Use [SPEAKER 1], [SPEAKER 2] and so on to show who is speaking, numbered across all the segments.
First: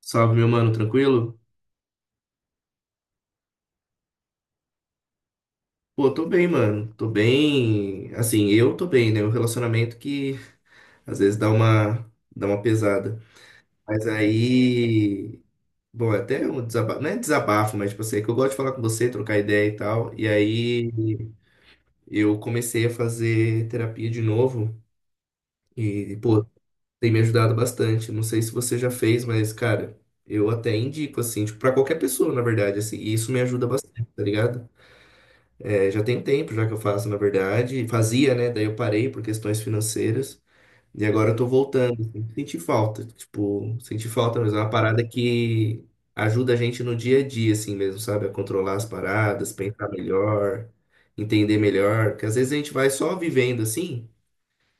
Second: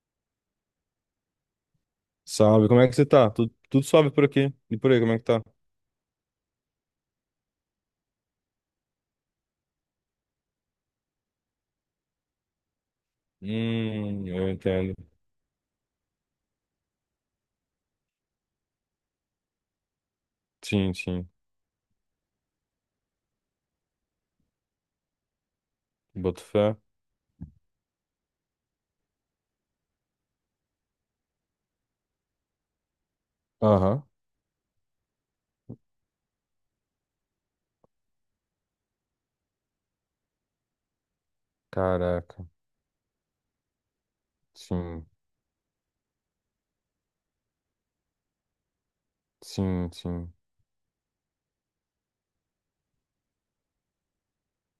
[SPEAKER 1] Salve, meu mano, tranquilo?
[SPEAKER 2] Salve, como é que você tá? Tudo, tudo suave por aqui. E por aí, como é que tá?
[SPEAKER 1] Pô, tô bem, mano. Tô bem. Assim, eu tô bem, né? O relacionamento que às vezes dá uma pesada. Mas
[SPEAKER 2] Eu entendo.
[SPEAKER 1] aí. Bom, é até um desabafo. Não é desabafo, mas tipo assim, é que eu gosto de falar com você, trocar ideia e tal. E
[SPEAKER 2] Sim, sim.
[SPEAKER 1] aí eu comecei a fazer terapia de novo. E,
[SPEAKER 2] Boto
[SPEAKER 1] pô,
[SPEAKER 2] fé.
[SPEAKER 1] tem me ajudado bastante. Não sei se você já fez, mas, cara, eu até indico, assim, tipo, pra qualquer pessoa, na verdade, assim. E isso me ajuda bastante,
[SPEAKER 2] Aham.
[SPEAKER 1] tá ligado? É, já tem tempo já que eu faço, na verdade. Fazia, né? Daí eu parei por questões financeiras. E agora eu tô voltando assim.
[SPEAKER 2] Caraca.
[SPEAKER 1] Senti falta. Tipo, senti falta, mas é uma parada
[SPEAKER 2] Sim,
[SPEAKER 1] que ajuda a gente no dia a dia, assim mesmo, sabe? A controlar as paradas, pensar
[SPEAKER 2] sim, sim.
[SPEAKER 1] melhor, entender melhor. Porque às vezes a gente vai só vivendo assim,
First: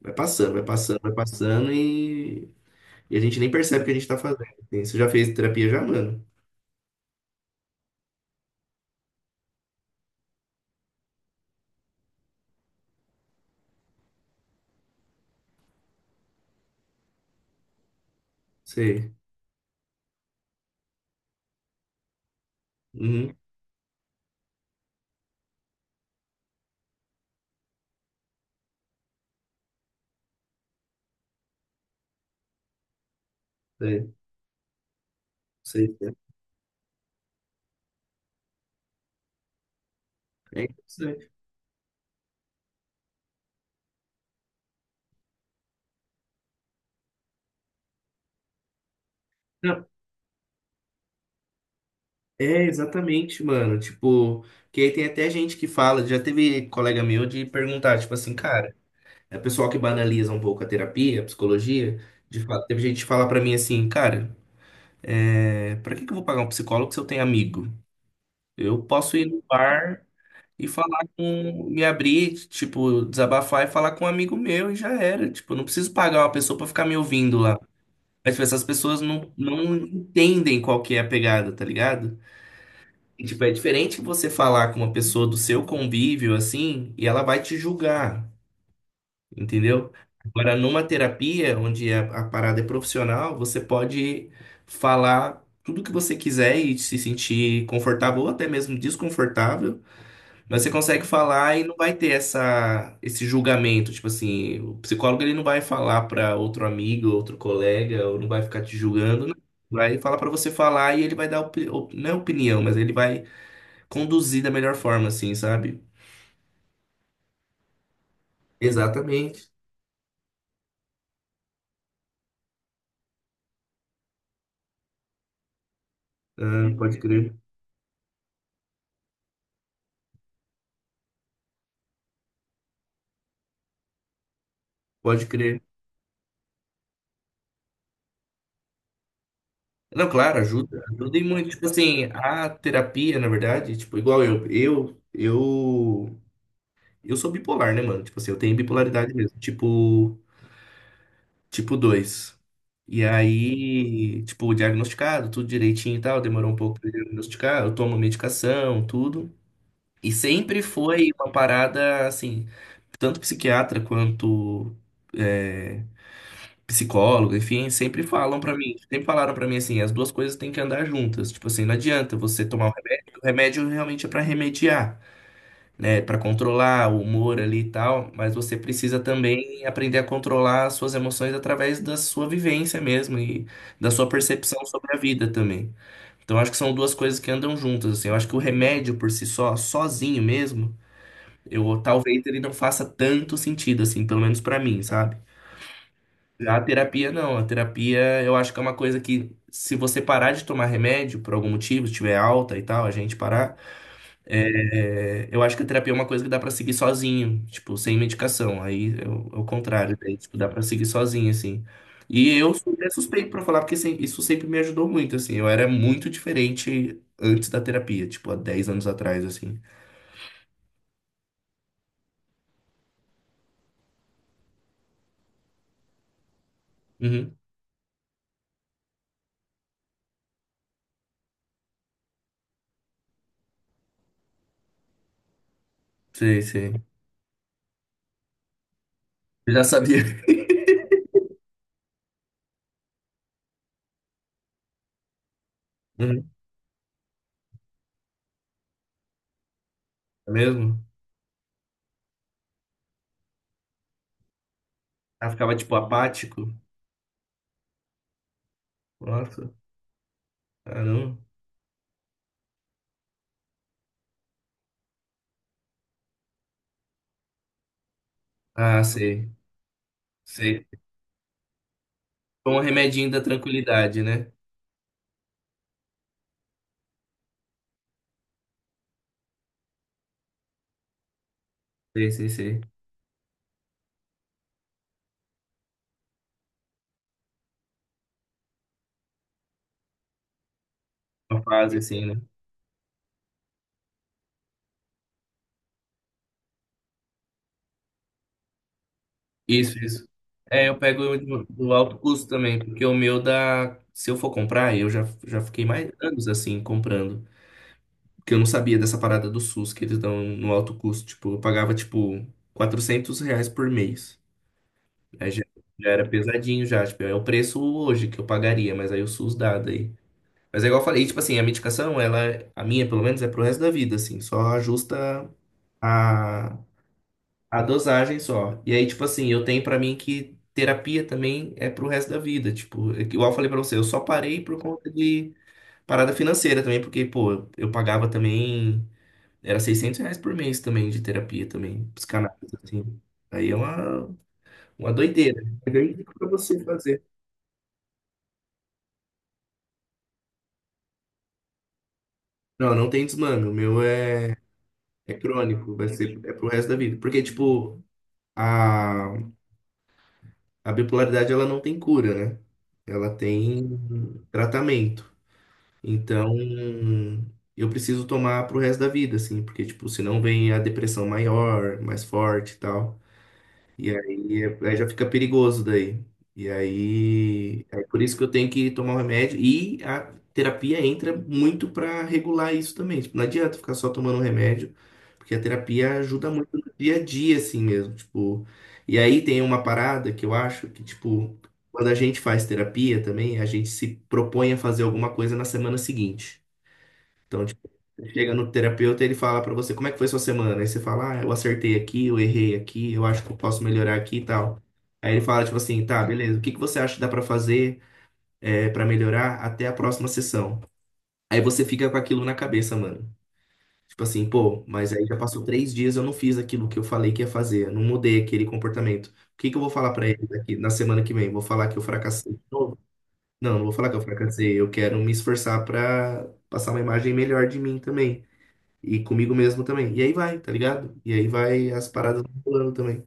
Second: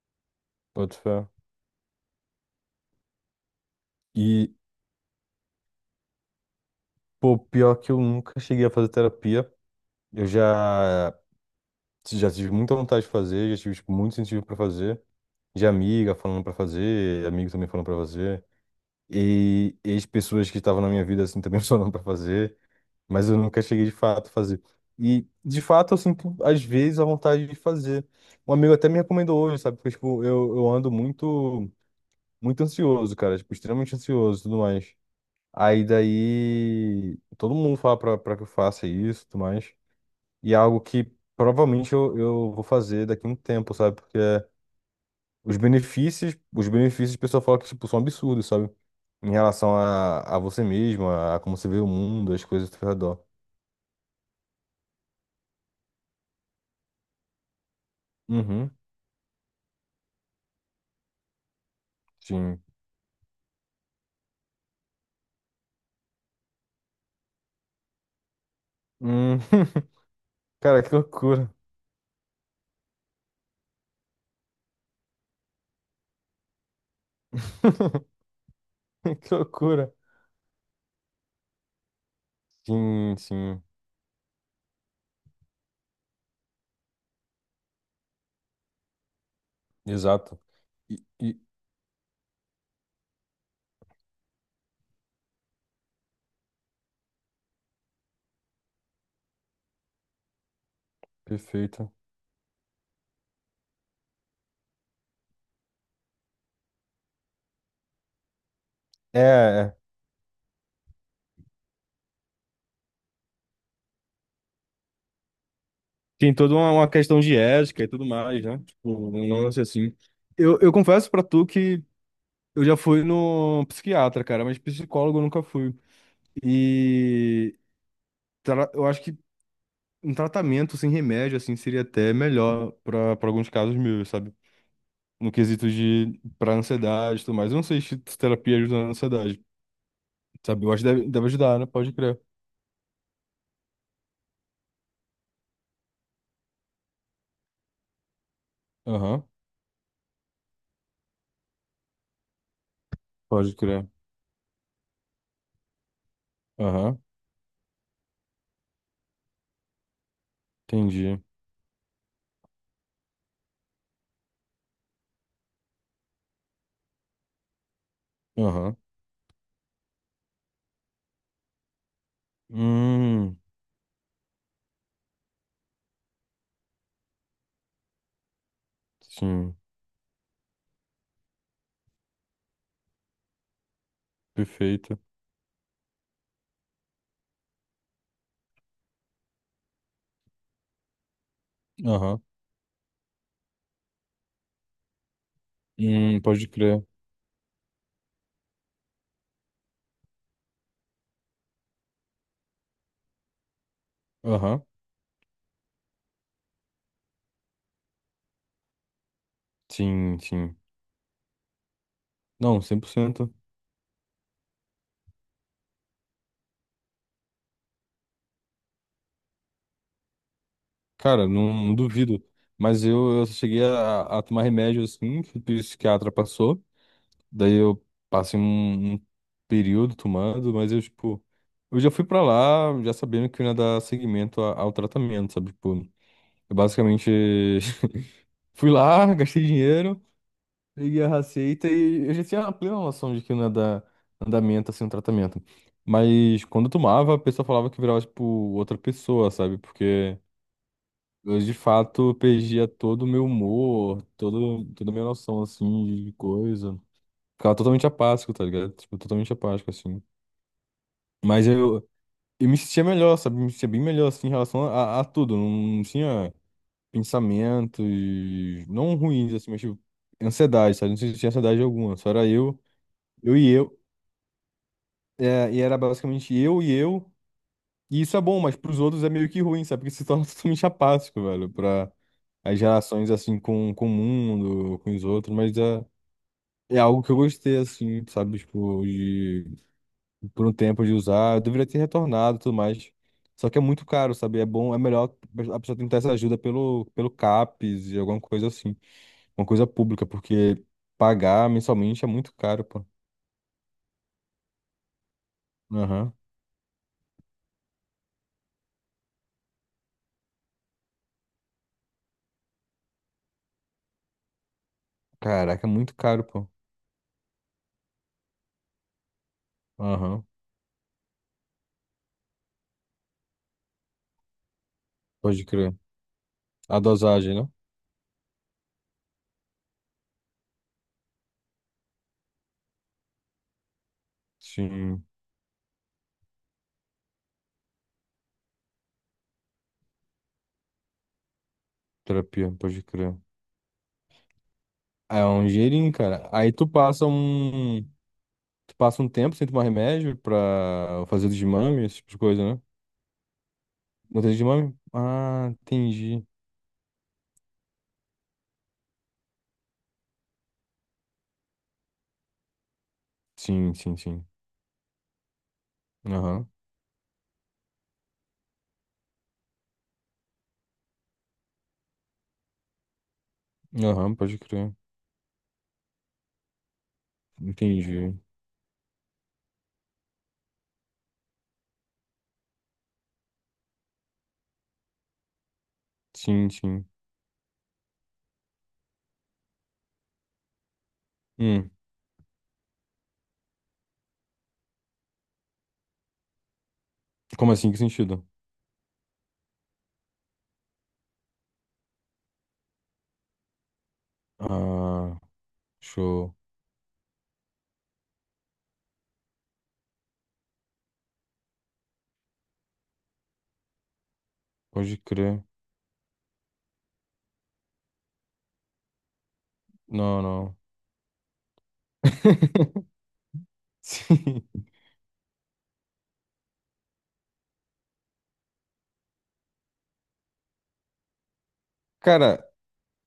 [SPEAKER 1] vai passando, vai
[SPEAKER 2] Boto
[SPEAKER 1] passando, vai
[SPEAKER 2] fé.
[SPEAKER 1] passando e a gente nem percebe o que a gente tá fazendo
[SPEAKER 2] E,
[SPEAKER 1] assim. Você já fez terapia já, mano?
[SPEAKER 2] pior que eu nunca cheguei a fazer terapia. Eu já, já tive muita vontade de fazer, já tive, tipo, muito incentivo pra fazer. De amiga falando pra fazer, amigos também falando pra fazer.
[SPEAKER 1] Sei.
[SPEAKER 2] E ex-pessoas que estavam na minha vida, assim, também falando pra fazer. Mas
[SPEAKER 1] Uhum,
[SPEAKER 2] eu nunca cheguei de fato a fazer. E de fato eu sinto às vezes a vontade de fazer. Um amigo até me recomendou hoje, sabe? Porque tipo, eu ando muito muito ansioso, cara, tipo, extremamente
[SPEAKER 1] sei.
[SPEAKER 2] ansioso e tudo mais. Aí
[SPEAKER 1] Sei, sei.
[SPEAKER 2] daí todo mundo fala pra que eu faça isso e tudo mais. E é
[SPEAKER 1] É
[SPEAKER 2] algo que
[SPEAKER 1] interessante.
[SPEAKER 2] provavelmente eu vou fazer daqui a um tempo, sabe? Porque os benefícios o pessoal fala que tipo, são absurdos, sabe? Em relação a você mesmo, a, como você vê o mundo, as
[SPEAKER 1] É,
[SPEAKER 2] coisas ao seu redor.
[SPEAKER 1] exatamente, mano. Tipo, que aí tem até gente que fala, já teve colega meu de perguntar, tipo assim,
[SPEAKER 2] Uhum,
[SPEAKER 1] cara, é pessoal que banaliza um pouco a terapia, a psicologia, de
[SPEAKER 2] sim.
[SPEAKER 1] fato, teve gente que fala pra mim assim, cara, é, pra que que eu vou pagar um psicólogo se eu tenho amigo? Eu posso ir no
[SPEAKER 2] Hum,
[SPEAKER 1] bar e
[SPEAKER 2] cara, que
[SPEAKER 1] falar
[SPEAKER 2] loucura.
[SPEAKER 1] com, me abrir, tipo, desabafar e falar com um amigo meu e já era. Tipo, eu não preciso pagar uma pessoa pra ficar me ouvindo lá. Mas, tipo, essas pessoas não,
[SPEAKER 2] Que
[SPEAKER 1] não
[SPEAKER 2] loucura.
[SPEAKER 1] entendem qual que é a pegada, tá ligado?
[SPEAKER 2] Sim,
[SPEAKER 1] E, tipo, é
[SPEAKER 2] sim,
[SPEAKER 1] diferente você falar com uma pessoa do seu convívio, assim, e ela vai te julgar, entendeu?
[SPEAKER 2] exato.
[SPEAKER 1] Agora, numa
[SPEAKER 2] E, e-
[SPEAKER 1] terapia, onde a parada é profissional, você pode falar tudo que você quiser e se sentir confortável ou até mesmo desconfortável, mas você consegue falar e não
[SPEAKER 2] perfeito.
[SPEAKER 1] vai ter esse julgamento. Tipo assim, o psicólogo ele não vai falar para outro amigo, outro colega, ou não vai ficar te
[SPEAKER 2] É,
[SPEAKER 1] julgando, não.
[SPEAKER 2] é.
[SPEAKER 1] Vai falar para você falar e ele vai dar, não é opinião, mas ele vai conduzir da melhor forma, assim, sabe?
[SPEAKER 2] Tem toda uma questão de ética e tudo mais, né? Tipo, não
[SPEAKER 1] Exatamente.
[SPEAKER 2] lance assim. Eu confesso pra tu que eu já fui no psiquiatra, cara, mas psicólogo eu nunca fui.
[SPEAKER 1] Ah, pode crer,
[SPEAKER 2] E eu acho que um tratamento sem remédio, assim, seria até melhor pra alguns casos meus, sabe?
[SPEAKER 1] pode
[SPEAKER 2] No
[SPEAKER 1] crer.
[SPEAKER 2] quesito de pra ansiedade e tudo mais. Eu não sei se terapia ajuda na ansiedade.
[SPEAKER 1] Não, claro,
[SPEAKER 2] Sabe, eu
[SPEAKER 1] ajuda,
[SPEAKER 2] acho que deve,
[SPEAKER 1] ajuda e
[SPEAKER 2] deve
[SPEAKER 1] muito.
[SPEAKER 2] ajudar,
[SPEAKER 1] Tipo
[SPEAKER 2] né? Pode
[SPEAKER 1] assim,
[SPEAKER 2] crer.
[SPEAKER 1] a terapia, na verdade, tipo, igual eu, eu sou bipolar, né, mano? Tipo assim, eu tenho bipolaridade
[SPEAKER 2] Aham,
[SPEAKER 1] mesmo, tipo, tipo 2. E
[SPEAKER 2] pode crer.
[SPEAKER 1] aí, tipo, diagnosticado, tudo direitinho e tal, demorou um pouco pra
[SPEAKER 2] Aham,
[SPEAKER 1] diagnosticar, eu tomo medicação, tudo. E sempre foi
[SPEAKER 2] entendi.
[SPEAKER 1] uma parada, assim, tanto psiquiatra quanto é, psicólogos, enfim, sempre falam pra mim,
[SPEAKER 2] Aham.
[SPEAKER 1] sempre falaram pra mim assim, as duas coisas têm que andar juntas. Tipo assim, não adianta você tomar o
[SPEAKER 2] Hum,
[SPEAKER 1] remédio realmente é pra remediar, né, pra controlar o humor ali e tal, mas você precisa
[SPEAKER 2] sim,
[SPEAKER 1] também aprender a controlar as suas emoções através da sua vivência mesmo e da sua percepção sobre
[SPEAKER 2] perfeito.
[SPEAKER 1] a vida também. Então acho que são duas coisas que andam juntas, assim. Eu acho que o remédio por si só, sozinho mesmo, eu
[SPEAKER 2] Aham.
[SPEAKER 1] talvez ele não faça tanto sentido assim, pelo menos pra mim, sabe?
[SPEAKER 2] Pode
[SPEAKER 1] A
[SPEAKER 2] crer.
[SPEAKER 1] terapia não, a terapia eu acho que é uma coisa que se você parar de tomar remédio por algum motivo, se tiver alta e tal, a gente parar,
[SPEAKER 2] Aham,
[SPEAKER 1] é, eu acho que a terapia é uma coisa que dá pra seguir sozinho, tipo, sem medicação. Aí é o contrário, daí,
[SPEAKER 2] sim,
[SPEAKER 1] tipo, dá
[SPEAKER 2] sim.
[SPEAKER 1] pra seguir sozinho, assim. E eu
[SPEAKER 2] Não,
[SPEAKER 1] sou
[SPEAKER 2] cem
[SPEAKER 1] até
[SPEAKER 2] por
[SPEAKER 1] suspeito
[SPEAKER 2] cento.
[SPEAKER 1] pra falar, porque isso sempre me ajudou muito, assim. Eu era muito diferente antes da terapia, tipo, há 10 anos atrás, assim.
[SPEAKER 2] Cara, não, não duvido. Mas eu só cheguei a tomar remédio assim, que o psiquiatra passou.
[SPEAKER 1] Uhum,
[SPEAKER 2] Daí eu passei um período tomando, mas eu, tipo, eu já fui pra lá já sabendo que eu ia dar seguimento ao tratamento, sabe? Tipo,
[SPEAKER 1] sei,
[SPEAKER 2] eu
[SPEAKER 1] sei.
[SPEAKER 2] basicamente. Fui lá, gastei
[SPEAKER 1] Eu já
[SPEAKER 2] dinheiro,
[SPEAKER 1] sabia.
[SPEAKER 2] peguei a receita e eu já tinha a plena noção de que não ia dar andamento, assim, um tratamento.
[SPEAKER 1] Uhum,
[SPEAKER 2] Mas quando eu tomava, a pessoa falava que virava, tipo, outra pessoa, sabe? Porque
[SPEAKER 1] é mesmo?
[SPEAKER 2] eu, de fato, perdia todo o meu humor, todo, toda a minha
[SPEAKER 1] Ah,
[SPEAKER 2] noção,
[SPEAKER 1] ficava, tipo,
[SPEAKER 2] assim, de
[SPEAKER 1] apático.
[SPEAKER 2] coisa. Ficava totalmente apático, tá ligado? Tipo, totalmente
[SPEAKER 1] Nossa,
[SPEAKER 2] apático, assim.
[SPEAKER 1] caramba.
[SPEAKER 2] Mas eu, eu me sentia melhor, sabe? Me sentia bem melhor, assim, em relação a tudo. Não tinha pensamentos
[SPEAKER 1] Ah,
[SPEAKER 2] não
[SPEAKER 1] sei,
[SPEAKER 2] ruins, assim, mas tipo,
[SPEAKER 1] sei.
[SPEAKER 2] ansiedade, sabe? Não sei se tinha ansiedade alguma, só era
[SPEAKER 1] Foi
[SPEAKER 2] eu,
[SPEAKER 1] um remedinho da
[SPEAKER 2] eu e eu,
[SPEAKER 1] tranquilidade, né?
[SPEAKER 2] e era basicamente eu, e isso é bom, mas pros outros é meio que ruim, sabe? Porque se torna totalmente apático, velho, pra
[SPEAKER 1] Sei, sei,
[SPEAKER 2] as
[SPEAKER 1] sei.
[SPEAKER 2] relações, assim, com o mundo, com os outros, mas é, é algo que eu gostei, assim, sabe? Tipo, de, por um tempo de usar, eu
[SPEAKER 1] Uma
[SPEAKER 2] deveria ter
[SPEAKER 1] fase assim, né?
[SPEAKER 2] retornado e tudo mais. Só que é muito caro, sabe? É bom, é melhor a pessoa tentar essa ajuda pelo CAPES e alguma coisa assim. Uma coisa
[SPEAKER 1] Isso,
[SPEAKER 2] pública,
[SPEAKER 1] isso.
[SPEAKER 2] porque
[SPEAKER 1] É, eu pego o do
[SPEAKER 2] pagar
[SPEAKER 1] do alto
[SPEAKER 2] mensalmente é
[SPEAKER 1] custo
[SPEAKER 2] muito
[SPEAKER 1] também,
[SPEAKER 2] caro, pô.
[SPEAKER 1] porque o meu dá. Se eu for comprar, eu já, já fiquei mais
[SPEAKER 2] Aham.
[SPEAKER 1] anos assim comprando. Porque eu não sabia dessa parada do SUS que eles dão no alto custo. Tipo, eu pagava tipo R$ 400 por mês. Aí já,
[SPEAKER 2] Caraca, é
[SPEAKER 1] já
[SPEAKER 2] muito
[SPEAKER 1] era
[SPEAKER 2] caro, pô.
[SPEAKER 1] pesadinho já. Tipo, é o preço hoje que eu pagaria, mas aí o SUS dá daí.
[SPEAKER 2] Aham.
[SPEAKER 1] Mas é igual eu falei, tipo assim, a medicação, ela, a minha pelo menos, é pro resto da vida, assim, só ajusta
[SPEAKER 2] Pode crer.
[SPEAKER 1] a,
[SPEAKER 2] A dosagem, né?
[SPEAKER 1] a dosagem só. E aí, tipo assim, eu tenho pra mim que terapia também é pro resto da vida, tipo, é que igual eu falei pra você, eu só parei por conta
[SPEAKER 2] Sim,
[SPEAKER 1] de parada financeira também, porque, pô, eu pagava também, era R$ 600 por mês também de terapia também,
[SPEAKER 2] terapia,
[SPEAKER 1] psicanálise,
[SPEAKER 2] pode
[SPEAKER 1] assim.
[SPEAKER 2] crer.
[SPEAKER 1] Aí é uma
[SPEAKER 2] É
[SPEAKER 1] doideira.
[SPEAKER 2] um
[SPEAKER 1] Eu
[SPEAKER 2] dinheirinho,
[SPEAKER 1] indico pra
[SPEAKER 2] cara. Aí
[SPEAKER 1] você
[SPEAKER 2] tu
[SPEAKER 1] fazer.
[SPEAKER 2] passa um. Tu passa um tempo sem tomar remédio pra fazer desmame, esse tipo de coisa, né?
[SPEAKER 1] Não, não tem desmano, o meu
[SPEAKER 2] Não tem
[SPEAKER 1] é,
[SPEAKER 2] desmame?
[SPEAKER 1] é
[SPEAKER 2] Ah,
[SPEAKER 1] crônico, vai ser,
[SPEAKER 2] entendi.
[SPEAKER 1] é pro resto da vida. Porque, tipo, a, a bipolaridade ela não tem cura, né? Ela tem
[SPEAKER 2] Sim, sim, sim.
[SPEAKER 1] tratamento. Então,
[SPEAKER 2] Aham.
[SPEAKER 1] eu preciso tomar pro resto da vida, assim, porque, tipo, senão vem a depressão maior, mais forte e tal. E
[SPEAKER 2] Aham, pode
[SPEAKER 1] aí,
[SPEAKER 2] crer.
[SPEAKER 1] aí já fica perigoso daí. E aí, é por
[SPEAKER 2] Entendi.
[SPEAKER 1] isso que eu tenho que tomar o remédio. E a terapia entra muito para regular isso também. Tipo, não adianta ficar só tomando remédio, porque a terapia ajuda muito
[SPEAKER 2] Sim,
[SPEAKER 1] no
[SPEAKER 2] sim.
[SPEAKER 1] dia a dia, assim mesmo. Tipo, e aí tem uma parada que eu acho que, tipo,
[SPEAKER 2] Hum.
[SPEAKER 1] quando a gente faz terapia também, a gente se propõe a fazer alguma coisa na semana seguinte. Então,
[SPEAKER 2] Como
[SPEAKER 1] tipo,
[SPEAKER 2] assim? Que
[SPEAKER 1] você
[SPEAKER 2] sentido?
[SPEAKER 1] chega no terapeuta e ele fala pra você como é que foi sua semana. Aí você fala, ah, eu acertei aqui, eu errei aqui, eu acho que eu posso melhorar aqui e tal. Aí
[SPEAKER 2] Ah,
[SPEAKER 1] ele fala, tipo assim, tá,
[SPEAKER 2] show.
[SPEAKER 1] beleza, o que que você acha que dá pra fazer é, para melhorar até a próxima sessão? Aí você fica com aquilo na cabeça, mano. Tipo assim, pô, mas
[SPEAKER 2] Pode
[SPEAKER 1] aí já passou
[SPEAKER 2] crer.
[SPEAKER 1] 3 dias, eu não fiz aquilo que eu falei que ia fazer, eu não mudei aquele comportamento. O que que eu vou falar pra
[SPEAKER 2] Não,
[SPEAKER 1] ele daqui
[SPEAKER 2] não.
[SPEAKER 1] na semana que vem? Vou falar que eu fracassei de novo? Não, não vou falar que eu
[SPEAKER 2] Sim.
[SPEAKER 1] fracassei, eu quero me esforçar pra passar uma imagem melhor de mim também. E comigo mesmo também. E aí vai, tá ligado? E aí vai as paradas
[SPEAKER 2] Cara,
[SPEAKER 1] rolando também.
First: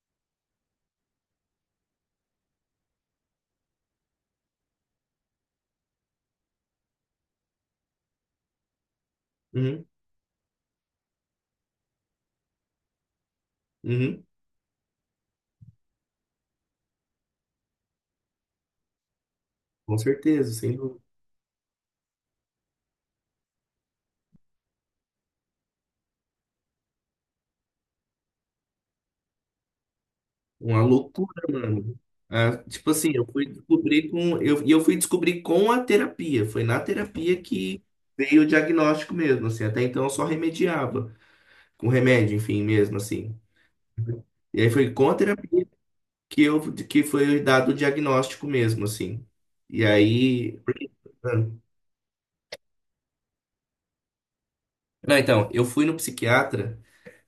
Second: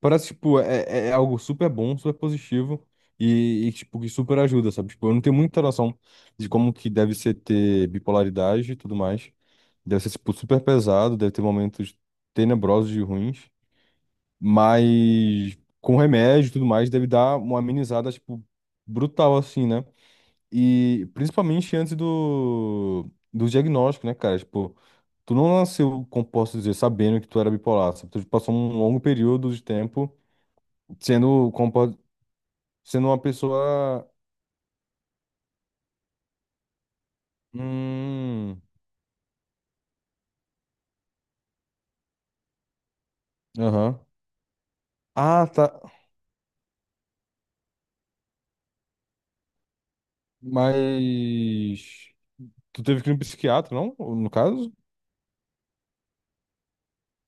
[SPEAKER 2] parece, tipo, é algo super bom, super positivo tipo, que super ajuda, sabe? Tipo, eu não tenho muita noção de como que deve ser ter bipolaridade e tudo mais.
[SPEAKER 1] Uhum,
[SPEAKER 2] Deve ser, tipo, super pesado, deve ter momentos tenebrosos e ruins,
[SPEAKER 1] uhum,
[SPEAKER 2] mas com remédio e tudo mais deve dar uma amenizada, tipo, brutal, assim, né?
[SPEAKER 1] com certeza, sem dúvida.
[SPEAKER 2] E principalmente antes do diagnóstico, né, cara? Tipo, tu não nasceu, como posso dizer, sabendo que tu era bipolar, sabe? Tu passou um longo período de tempo
[SPEAKER 1] Uma loucura,
[SPEAKER 2] sendo,
[SPEAKER 1] mano. Ah, tipo
[SPEAKER 2] sendo
[SPEAKER 1] assim,
[SPEAKER 2] uma pessoa.
[SPEAKER 1] eu fui descobrir com a terapia. Foi na terapia que veio o
[SPEAKER 2] Hum.
[SPEAKER 1] diagnóstico mesmo, assim. Até então eu só remediava. Com remédio, enfim, mesmo, assim.
[SPEAKER 2] Aham.
[SPEAKER 1] E aí foi com a
[SPEAKER 2] Ah,
[SPEAKER 1] terapia
[SPEAKER 2] tá.
[SPEAKER 1] que, que foi dado o diagnóstico mesmo, assim. E aí,
[SPEAKER 2] Mas. Tu teve que ir no psiquiatra, não? No caso?
[SPEAKER 1] não, então, eu fui no psiquiatra.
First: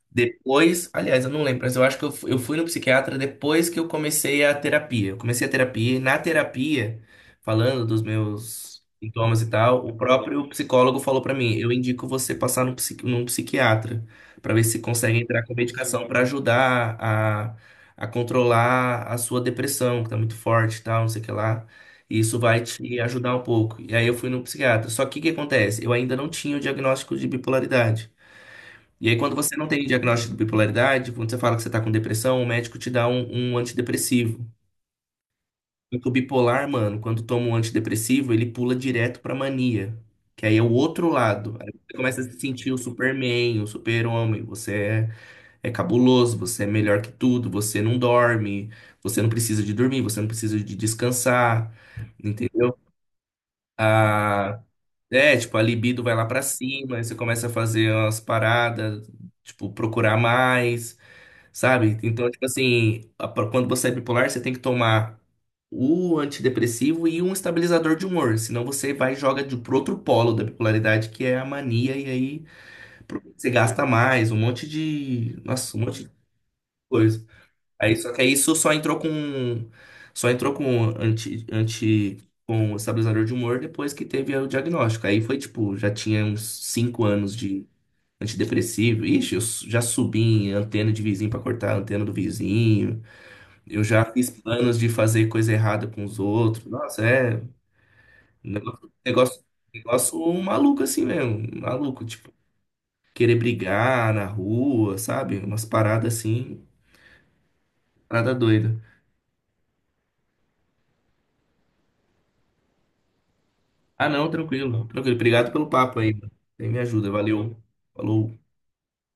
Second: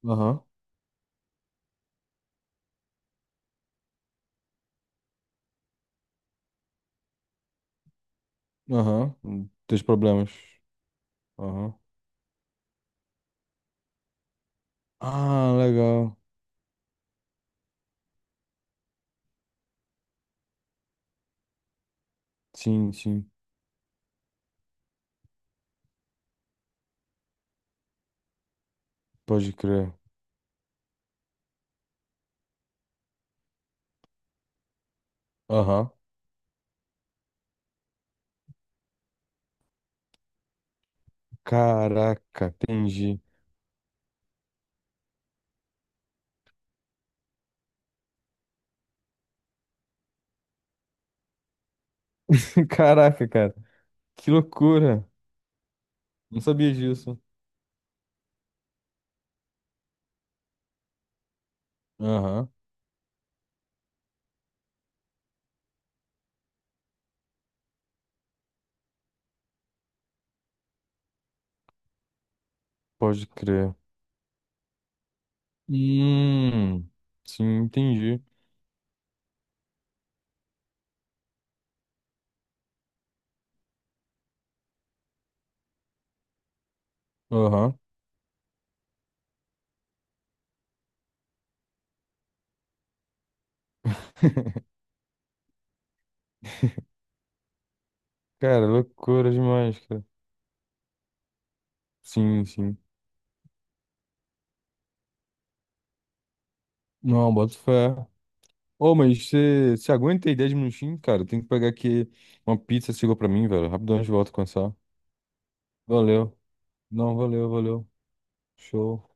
[SPEAKER 2] Aham.
[SPEAKER 1] Depois, aliás, eu não lembro, mas eu acho que eu fui no psiquiatra depois que eu comecei a terapia. Eu comecei a terapia e na terapia, falando dos meus
[SPEAKER 2] Aham.
[SPEAKER 1] sintomas e
[SPEAKER 2] Teus
[SPEAKER 1] tal, o
[SPEAKER 2] problemas.
[SPEAKER 1] próprio psicólogo falou pra mim: eu
[SPEAKER 2] Aham.
[SPEAKER 1] indico você passar num, num psiquiatra pra ver se consegue entrar com
[SPEAKER 2] Ah,
[SPEAKER 1] medicação
[SPEAKER 2] legal.
[SPEAKER 1] pra ajudar a controlar a sua depressão, que tá muito forte e tal, não sei o que lá. E isso vai
[SPEAKER 2] Sim,
[SPEAKER 1] te
[SPEAKER 2] sim.
[SPEAKER 1] ajudar um pouco. E aí eu fui no psiquiatra. Só que o que acontece? Eu ainda não tinha o diagnóstico de bipolaridade. E aí, quando
[SPEAKER 2] Pode
[SPEAKER 1] você não tem
[SPEAKER 2] crer.
[SPEAKER 1] diagnóstico de bipolaridade, quando você fala que você tá com depressão, o médico te dá um antidepressivo.
[SPEAKER 2] Aham.
[SPEAKER 1] Só o bipolar, mano, quando toma um antidepressivo, ele pula direto pra mania, que aí é o outro lado. Aí você começa a se
[SPEAKER 2] Caraca,
[SPEAKER 1] sentir o
[SPEAKER 2] entendi.
[SPEAKER 1] Superman, o super-homem. Você é, é cabuloso, você é melhor que tudo, você não dorme, você não precisa de dormir, você não precisa de descansar, entendeu?
[SPEAKER 2] Caraca, cara. Que
[SPEAKER 1] A-
[SPEAKER 2] loucura.
[SPEAKER 1] é, tipo, a libido vai lá
[SPEAKER 2] Não
[SPEAKER 1] pra
[SPEAKER 2] sabia
[SPEAKER 1] cima, aí você
[SPEAKER 2] disso.
[SPEAKER 1] começa a fazer umas paradas, tipo, procurar mais. Sabe? Então, tipo
[SPEAKER 2] Aham.
[SPEAKER 1] assim, quando você é bipolar, você tem que tomar o antidepressivo e um estabilizador de humor. Senão você vai e joga de, pro outro polo da bipolaridade, que é a mania, e aí
[SPEAKER 2] Pode
[SPEAKER 1] você
[SPEAKER 2] crer.
[SPEAKER 1] gasta mais, um monte de. Nossa, um monte de
[SPEAKER 2] Hum,
[SPEAKER 1] coisa.
[SPEAKER 2] sim,
[SPEAKER 1] Aí, só que
[SPEAKER 2] entendi.
[SPEAKER 1] aí isso só entrou com. Só entrou com anti, anti, com o estabilizador de humor depois que teve o diagnóstico. Aí foi tipo, já tinha uns 5 anos de
[SPEAKER 2] Aham.
[SPEAKER 1] antidepressivo. Ixi, já subi em antena de vizinho pra cortar a antena do vizinho. Eu já fiz planos de fazer coisa errada com os outros. Nossa, é um
[SPEAKER 2] Cara,
[SPEAKER 1] negócio,
[SPEAKER 2] loucura
[SPEAKER 1] negócio,
[SPEAKER 2] demais, cara.
[SPEAKER 1] negócio maluco assim mesmo, maluco, tipo,
[SPEAKER 2] Sim, sim.
[SPEAKER 1] querer brigar na rua, sabe? Umas paradas assim,
[SPEAKER 2] Não, bota fé.
[SPEAKER 1] parada doida.
[SPEAKER 2] Ô, mas você aguenta aí 10 minutinhos, cara? Tem que pegar aqui uma pizza, chegou pra mim, velho. Rapidão
[SPEAKER 1] Ah,
[SPEAKER 2] de
[SPEAKER 1] não,
[SPEAKER 2] volta com essa.
[SPEAKER 1] tranquilo, tranquilo. Obrigado pelo papo aí, mano.
[SPEAKER 2] Valeu.
[SPEAKER 1] Você me ajuda,
[SPEAKER 2] Não, valeu,
[SPEAKER 1] valeu.
[SPEAKER 2] valeu.
[SPEAKER 1] Falou.
[SPEAKER 2] Show.